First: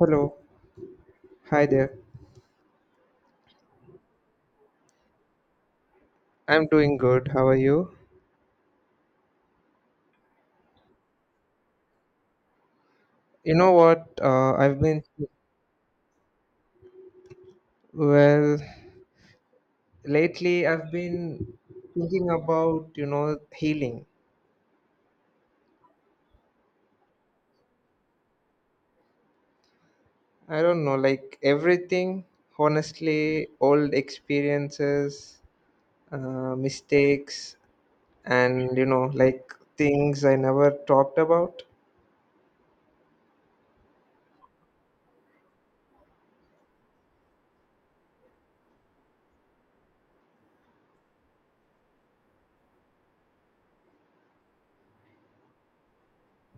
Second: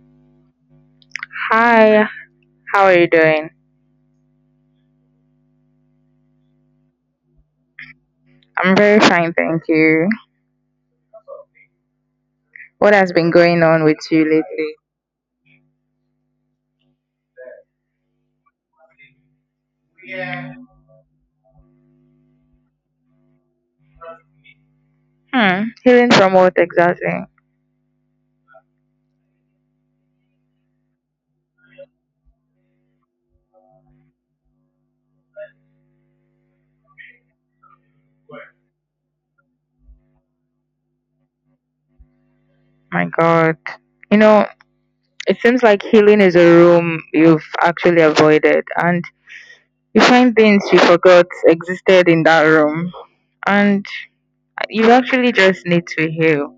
Hello. Hi there. Hi, how are you doing? I'm doing good. How are you? I'm very fine, thank you. What has been You going know on with what? you Uh, lately? I've been, well, lately I've been thinking about healing. Hmm, healing from what exactly? I don't know, like everything, honestly, old experiences, mistakes, and like things I never talked about. My God. You know, it seems like healing is a room you've actually avoided, and you find things you forgot existed in that room, and you actually just need to heal.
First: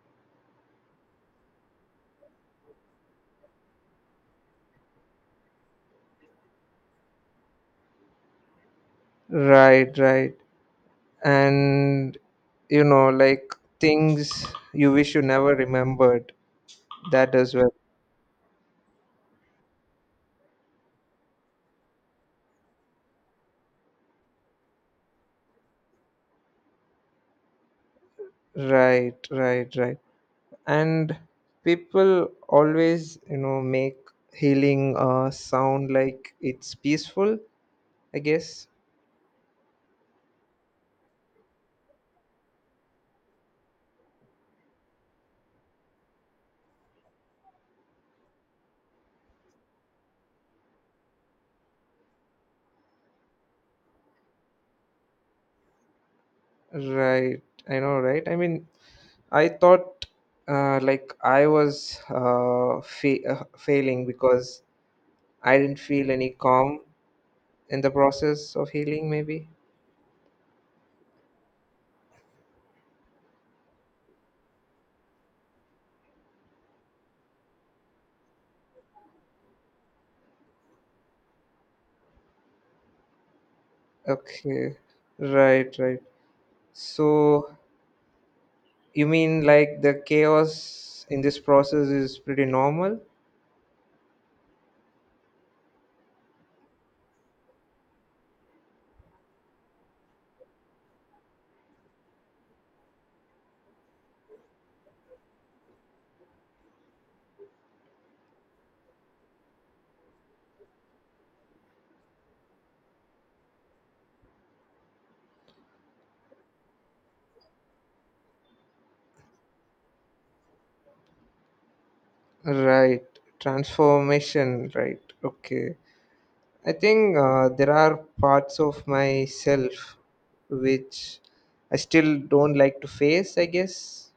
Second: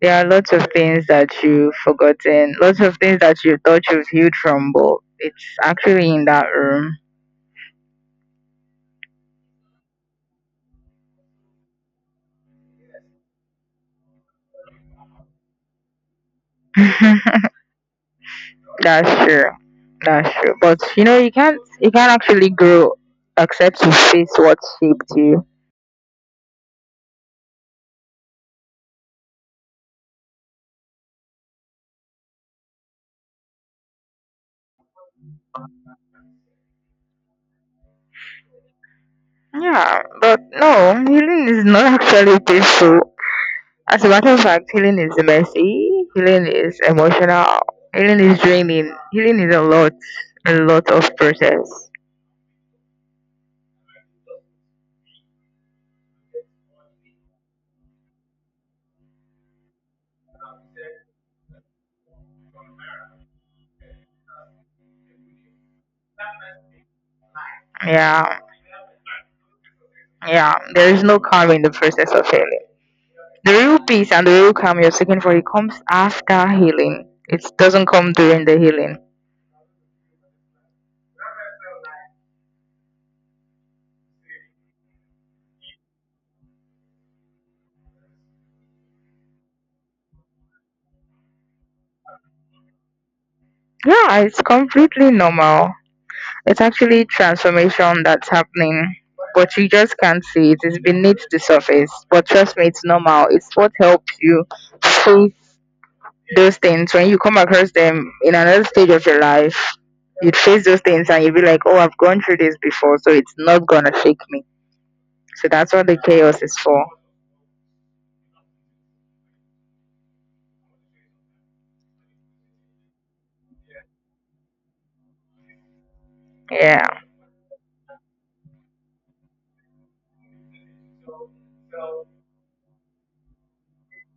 There are lots of things that you've forgotten, lots of things that you thought you've healed from, but it's actually in that room. Right, right. And, like things you wish you never remembered, that as well. That's true. That's true. But you know, you can't actually grow except you face what shaped you. Right, right, right. And people always, make healing sound like it's peaceful, I guess. Yeah, but no, healing is not actually peaceful. As a matter of fact, healing is messy. Healing is emotional. Healing is draining. Healing is a lot of process. Right, I know, right? I mean, I thought like I was failing because I didn't feel any calm in the Yeah, process of healing, maybe. yeah. There is no calm in the process of healing. The real peace and the real calm you're seeking for it comes after healing. It doesn't come during the healing. Okay, right, right. So you mean like the chaos in this process is pretty normal? Yeah, it's completely normal. It's actually transformation that's happening, but you just can't see it. It's beneath the surface. But trust me, it's normal. It's what helps you face those things. When you come across them in another stage of your life, you'd face those things and you'd be like, oh, I've gone through this before, so it's not going to shake me. So that's what the chaos is for. Right, transformation, right. Okay. I Yeah. think there are parts of myself which I still don't like to face, I guess.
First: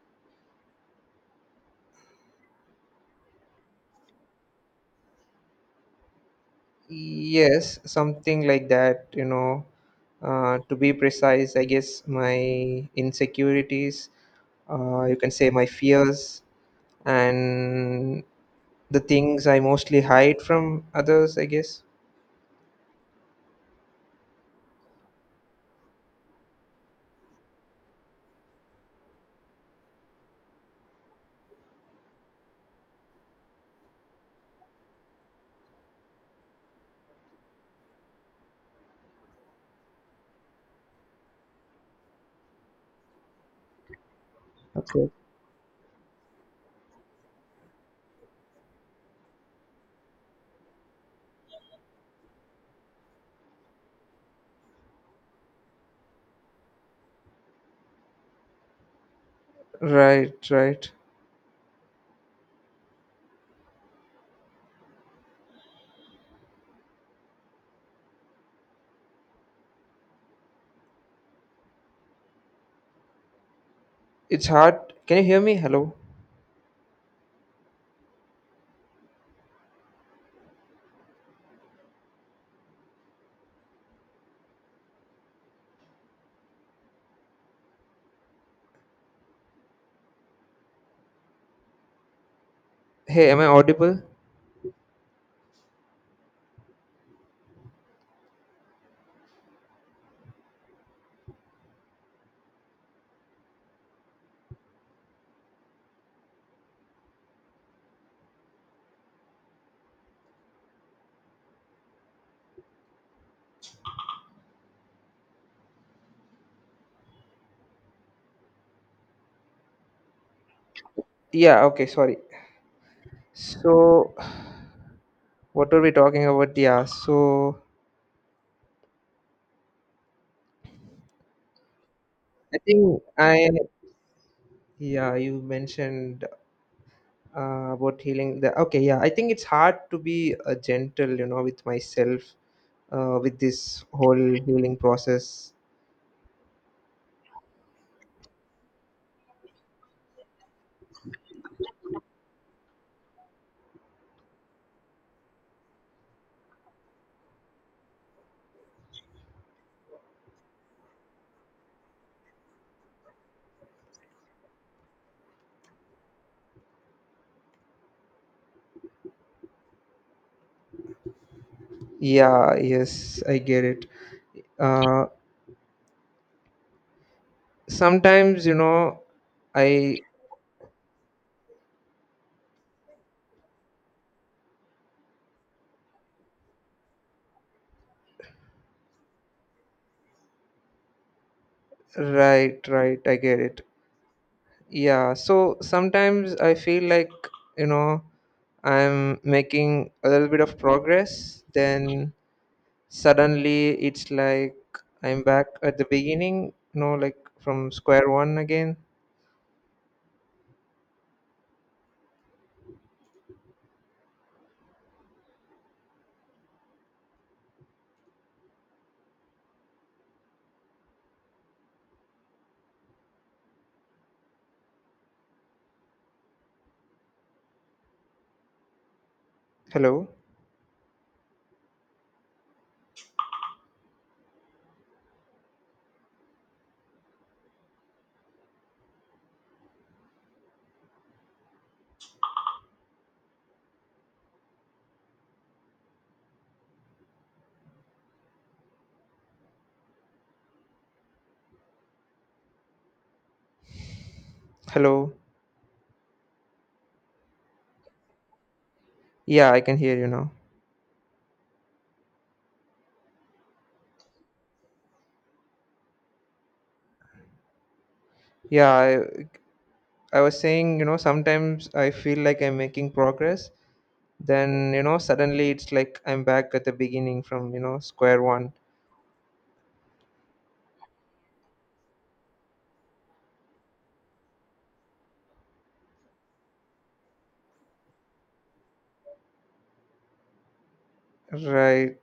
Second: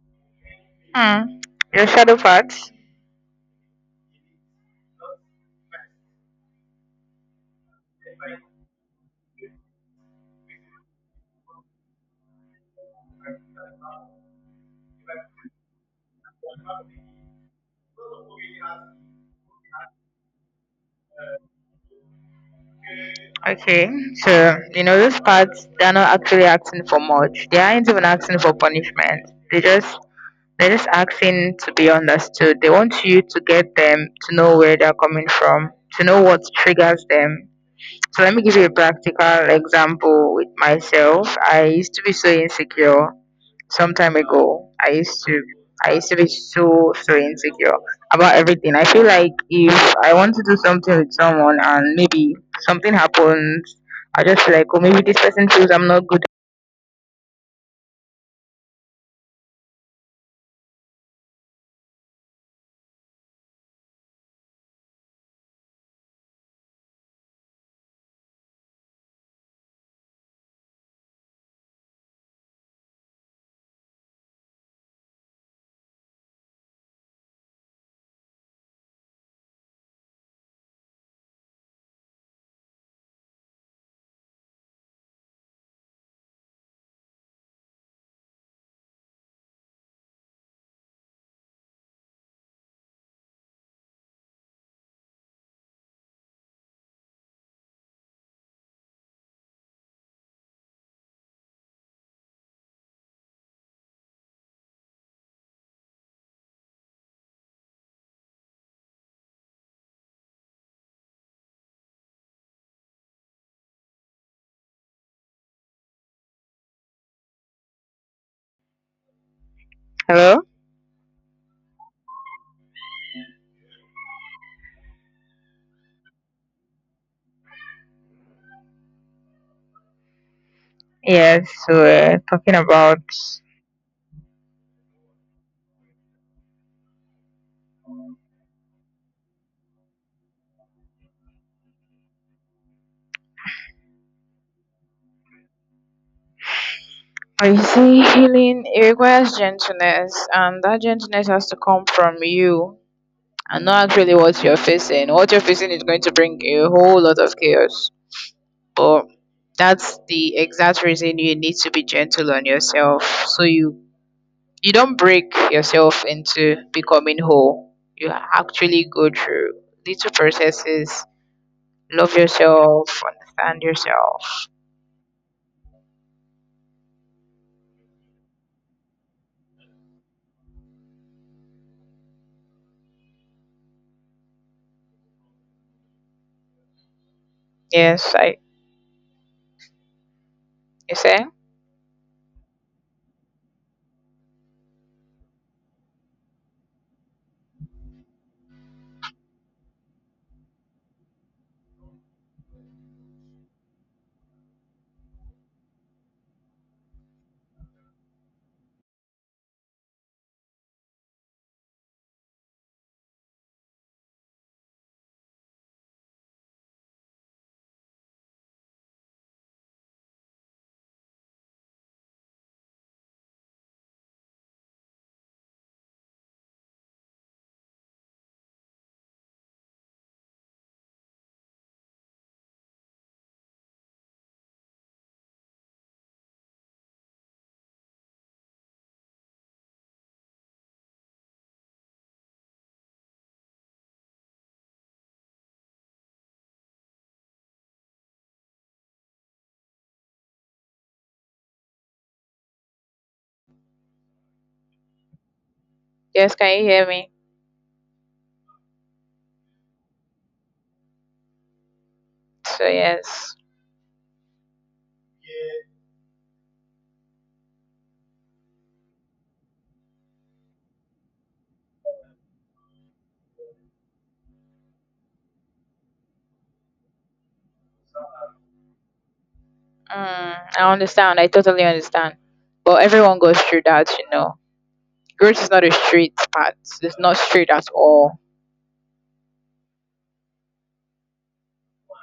Hmm. Your shadow part? Yes, something like that, you know. To be precise, I guess my insecurities, you can say my fears, and the things I mostly hide from others, I guess. Okay, so you know those parts they're not actually asking for much. They aren't even asking for punishment. They're just asking to be understood. They want you to get them to know where they're coming from, to know what triggers them. So let me give you a practical example with myself. I used to be so insecure some time ago i Okay. used to i used to be so insecure about everything. I feel like if I want to do something with someone and maybe something happens, I just feel like, oh, maybe this person feels I'm not good. Right, right. It's hard. Can you hear me? Hello? Hey, am I audible? Hello? Yeah, okay, sorry. So, what were we talking about? Yeah, so Yes, so we're talking I think about. I, yeah, you mentioned about okay, yeah, I think it's hard to be gentle, with myself, with this whole healing process. But you see, healing it requires gentleness, and that gentleness has to come from you and not really what you're facing. What you're facing is going to bring a whole lot of chaos. But that's the exact reason you need to be gentle on yourself, so you don't break yourself into becoming whole. You actually go through little processes. Love Yeah, yourself, yes, I understand get it. yourself. Uh, sometimes, you know, I, Yes, I. You say. right, right, I get it. Yeah, so sometimes I feel like, you know, I'm making a little bit of progress, then suddenly it's like I'm back at the beginning, like from square one again. Hello? Hello? Yes, can you hear me? Yeah, I can hear you now. So yes. Yeah, I was saying, sometimes I feel like I'm making progress, then, suddenly it's like I'm back at the beginning from, square one. I understand, I totally understand. But everyone goes through that, you know. Growth is not a straight path. It's not straight at all. Right.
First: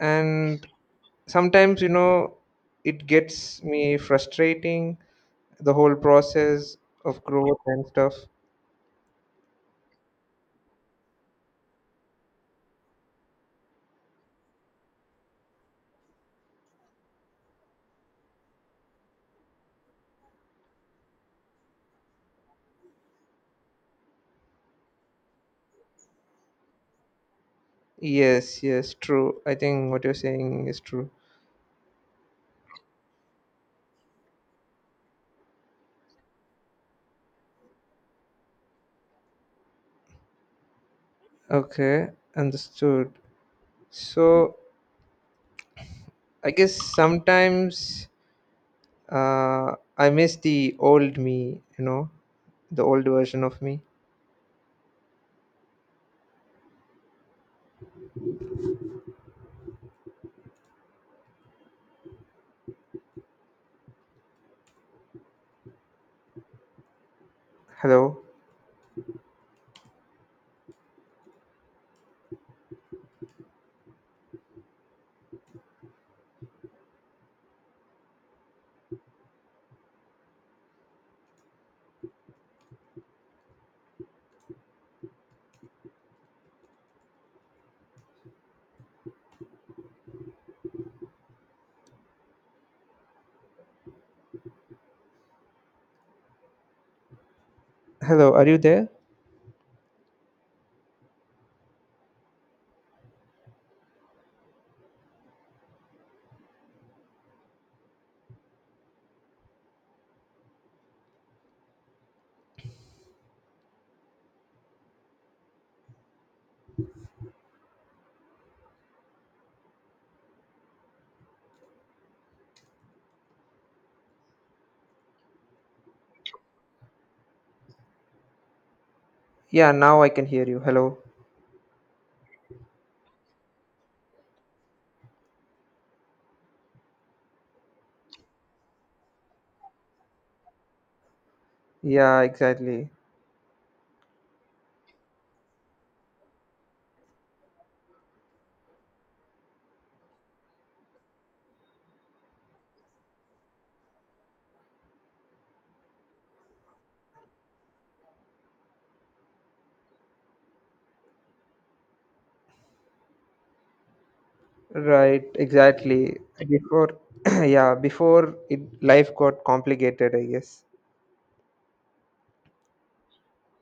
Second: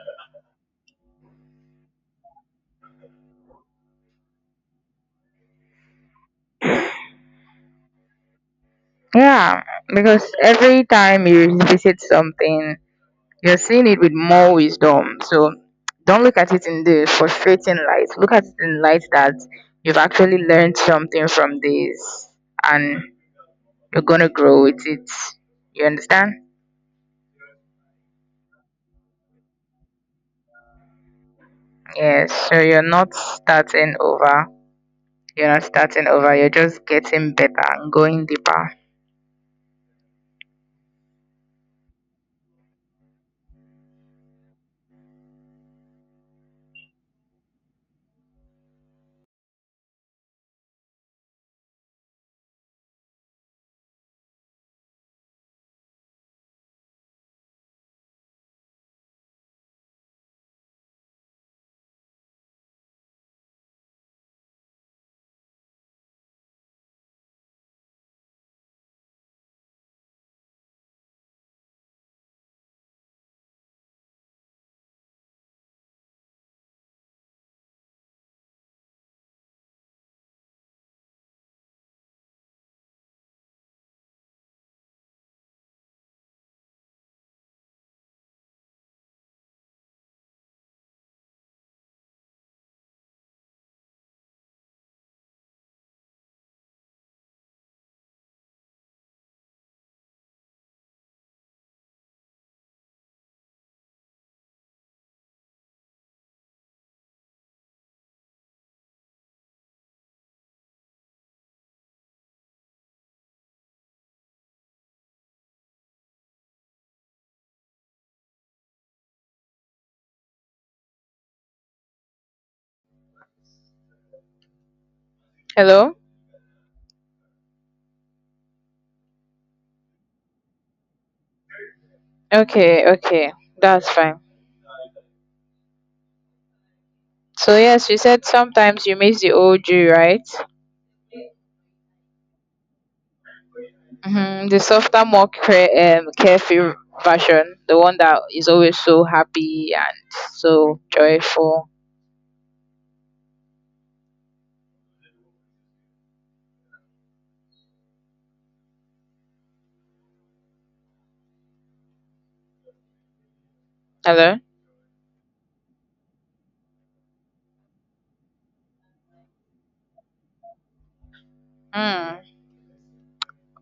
And sometimes, it gets me frustrating, the whole process of growth and stuff. Yeah, because every time you visit something, you're seeing it with more wisdom. So don't look at it in the frustrating light. Look at it in light that you've actually learned something from this and you're gonna grow with it. You understand? Yes, yes, true. I think what you're saying is true. Yes. So you're not starting over. You're not starting over. You're just getting better and going deeper. Okay, understood. So I guess sometimes, uh I miss the old me, the old version of me. Hello? Hello, are you there? Hello? Yeah, now I can hear you. Hello. Okay, okay. That's fine. So yes, you said sometimes you miss the old you, right? Yeah, exactly. Hmm. The softer, more carefree version, the one that is always so happy and so joyful. Hello. Right, exactly. Before, yeah, before it, life got complicated, I guess. Hmm.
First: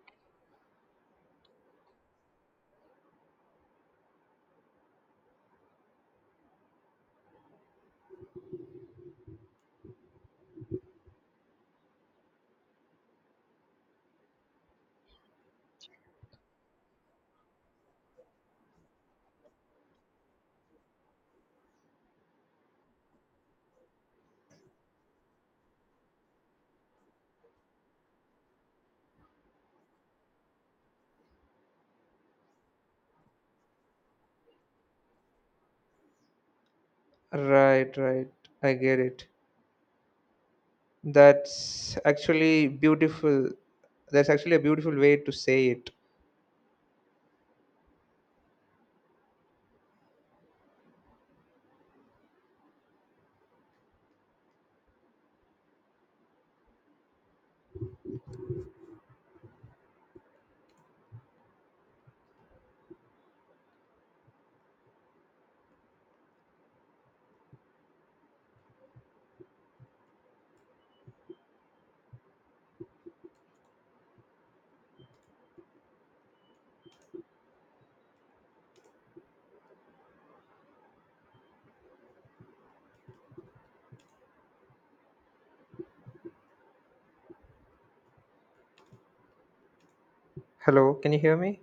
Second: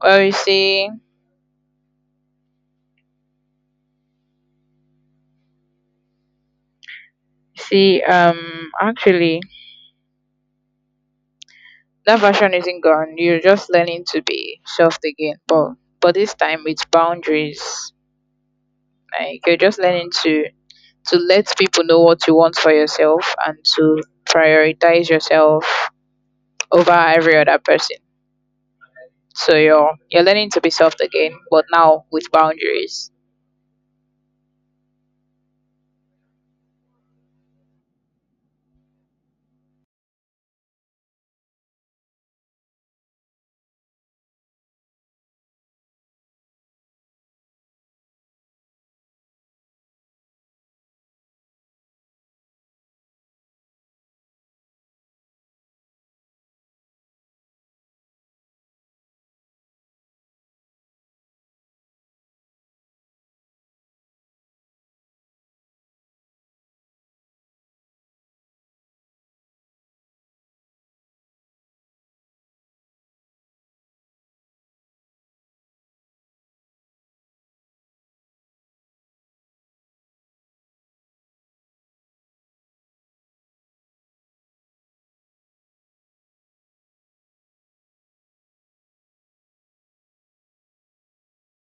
Well, you see, actually, that version isn't gone. You're just learning to be soft again, but this time with boundaries. Like you're just learning to let people know what you want for yourself and to prioritize yourself over every other person. So you're learning to be soft again, but now with boundaries. Right, right. I get it. That's actually beautiful. That's actually a beautiful way to say it. Hello, can you hear me?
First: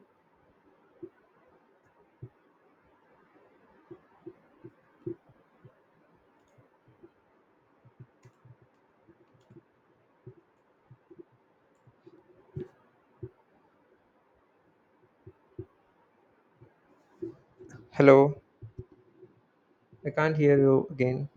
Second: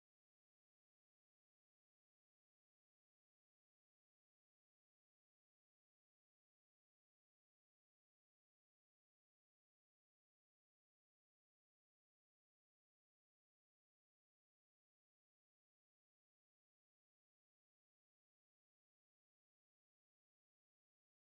Hello, I can't hear you again.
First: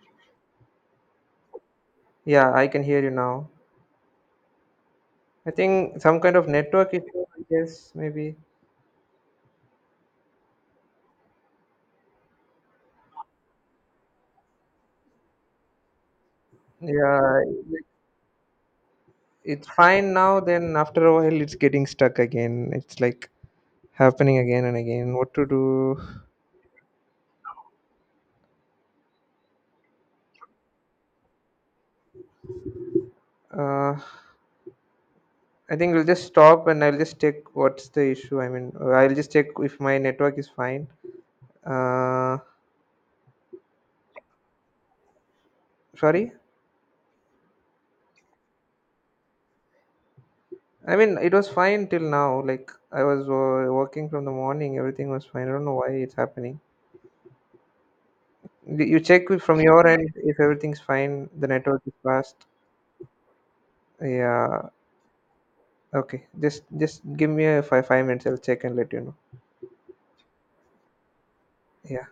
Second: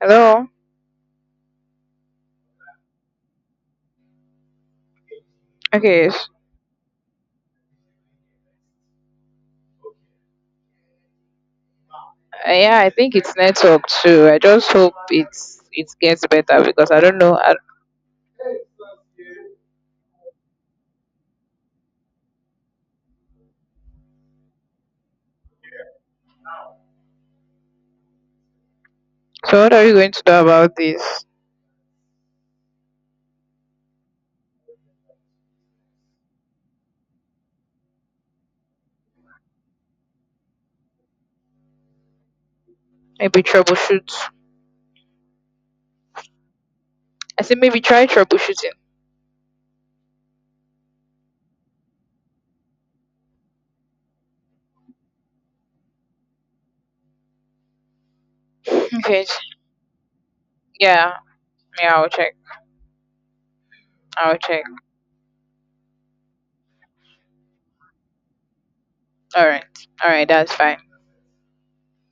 Hello. Yeah, I can hear you now. I think Okay. some kind of network issue, I guess, maybe. Yeah, I think it's network too. I just hope it gets better because I don't know. Yeah, I, it's fine now, then after a while it's getting stuck again. It's like happening again and again. What to do? so what are you going to do about this? Uh, I think we'll just stop and I'll just check what's the issue. I mean, I'll just check if my network is fine. Uh, Maybe troubleshoot. sorry. I said maybe try troubleshooting. I mean, it was fine till now. Like I was working from the morning, everything was fine. I don't know why it's happening. You Okay. check from your end if everything's Yeah. fine. The network is Yeah. I'll check. fast. I'll check. Yeah. Okay. Just give me a five minutes. I'll check and let you know. All right. All right. That's fine. Yeah.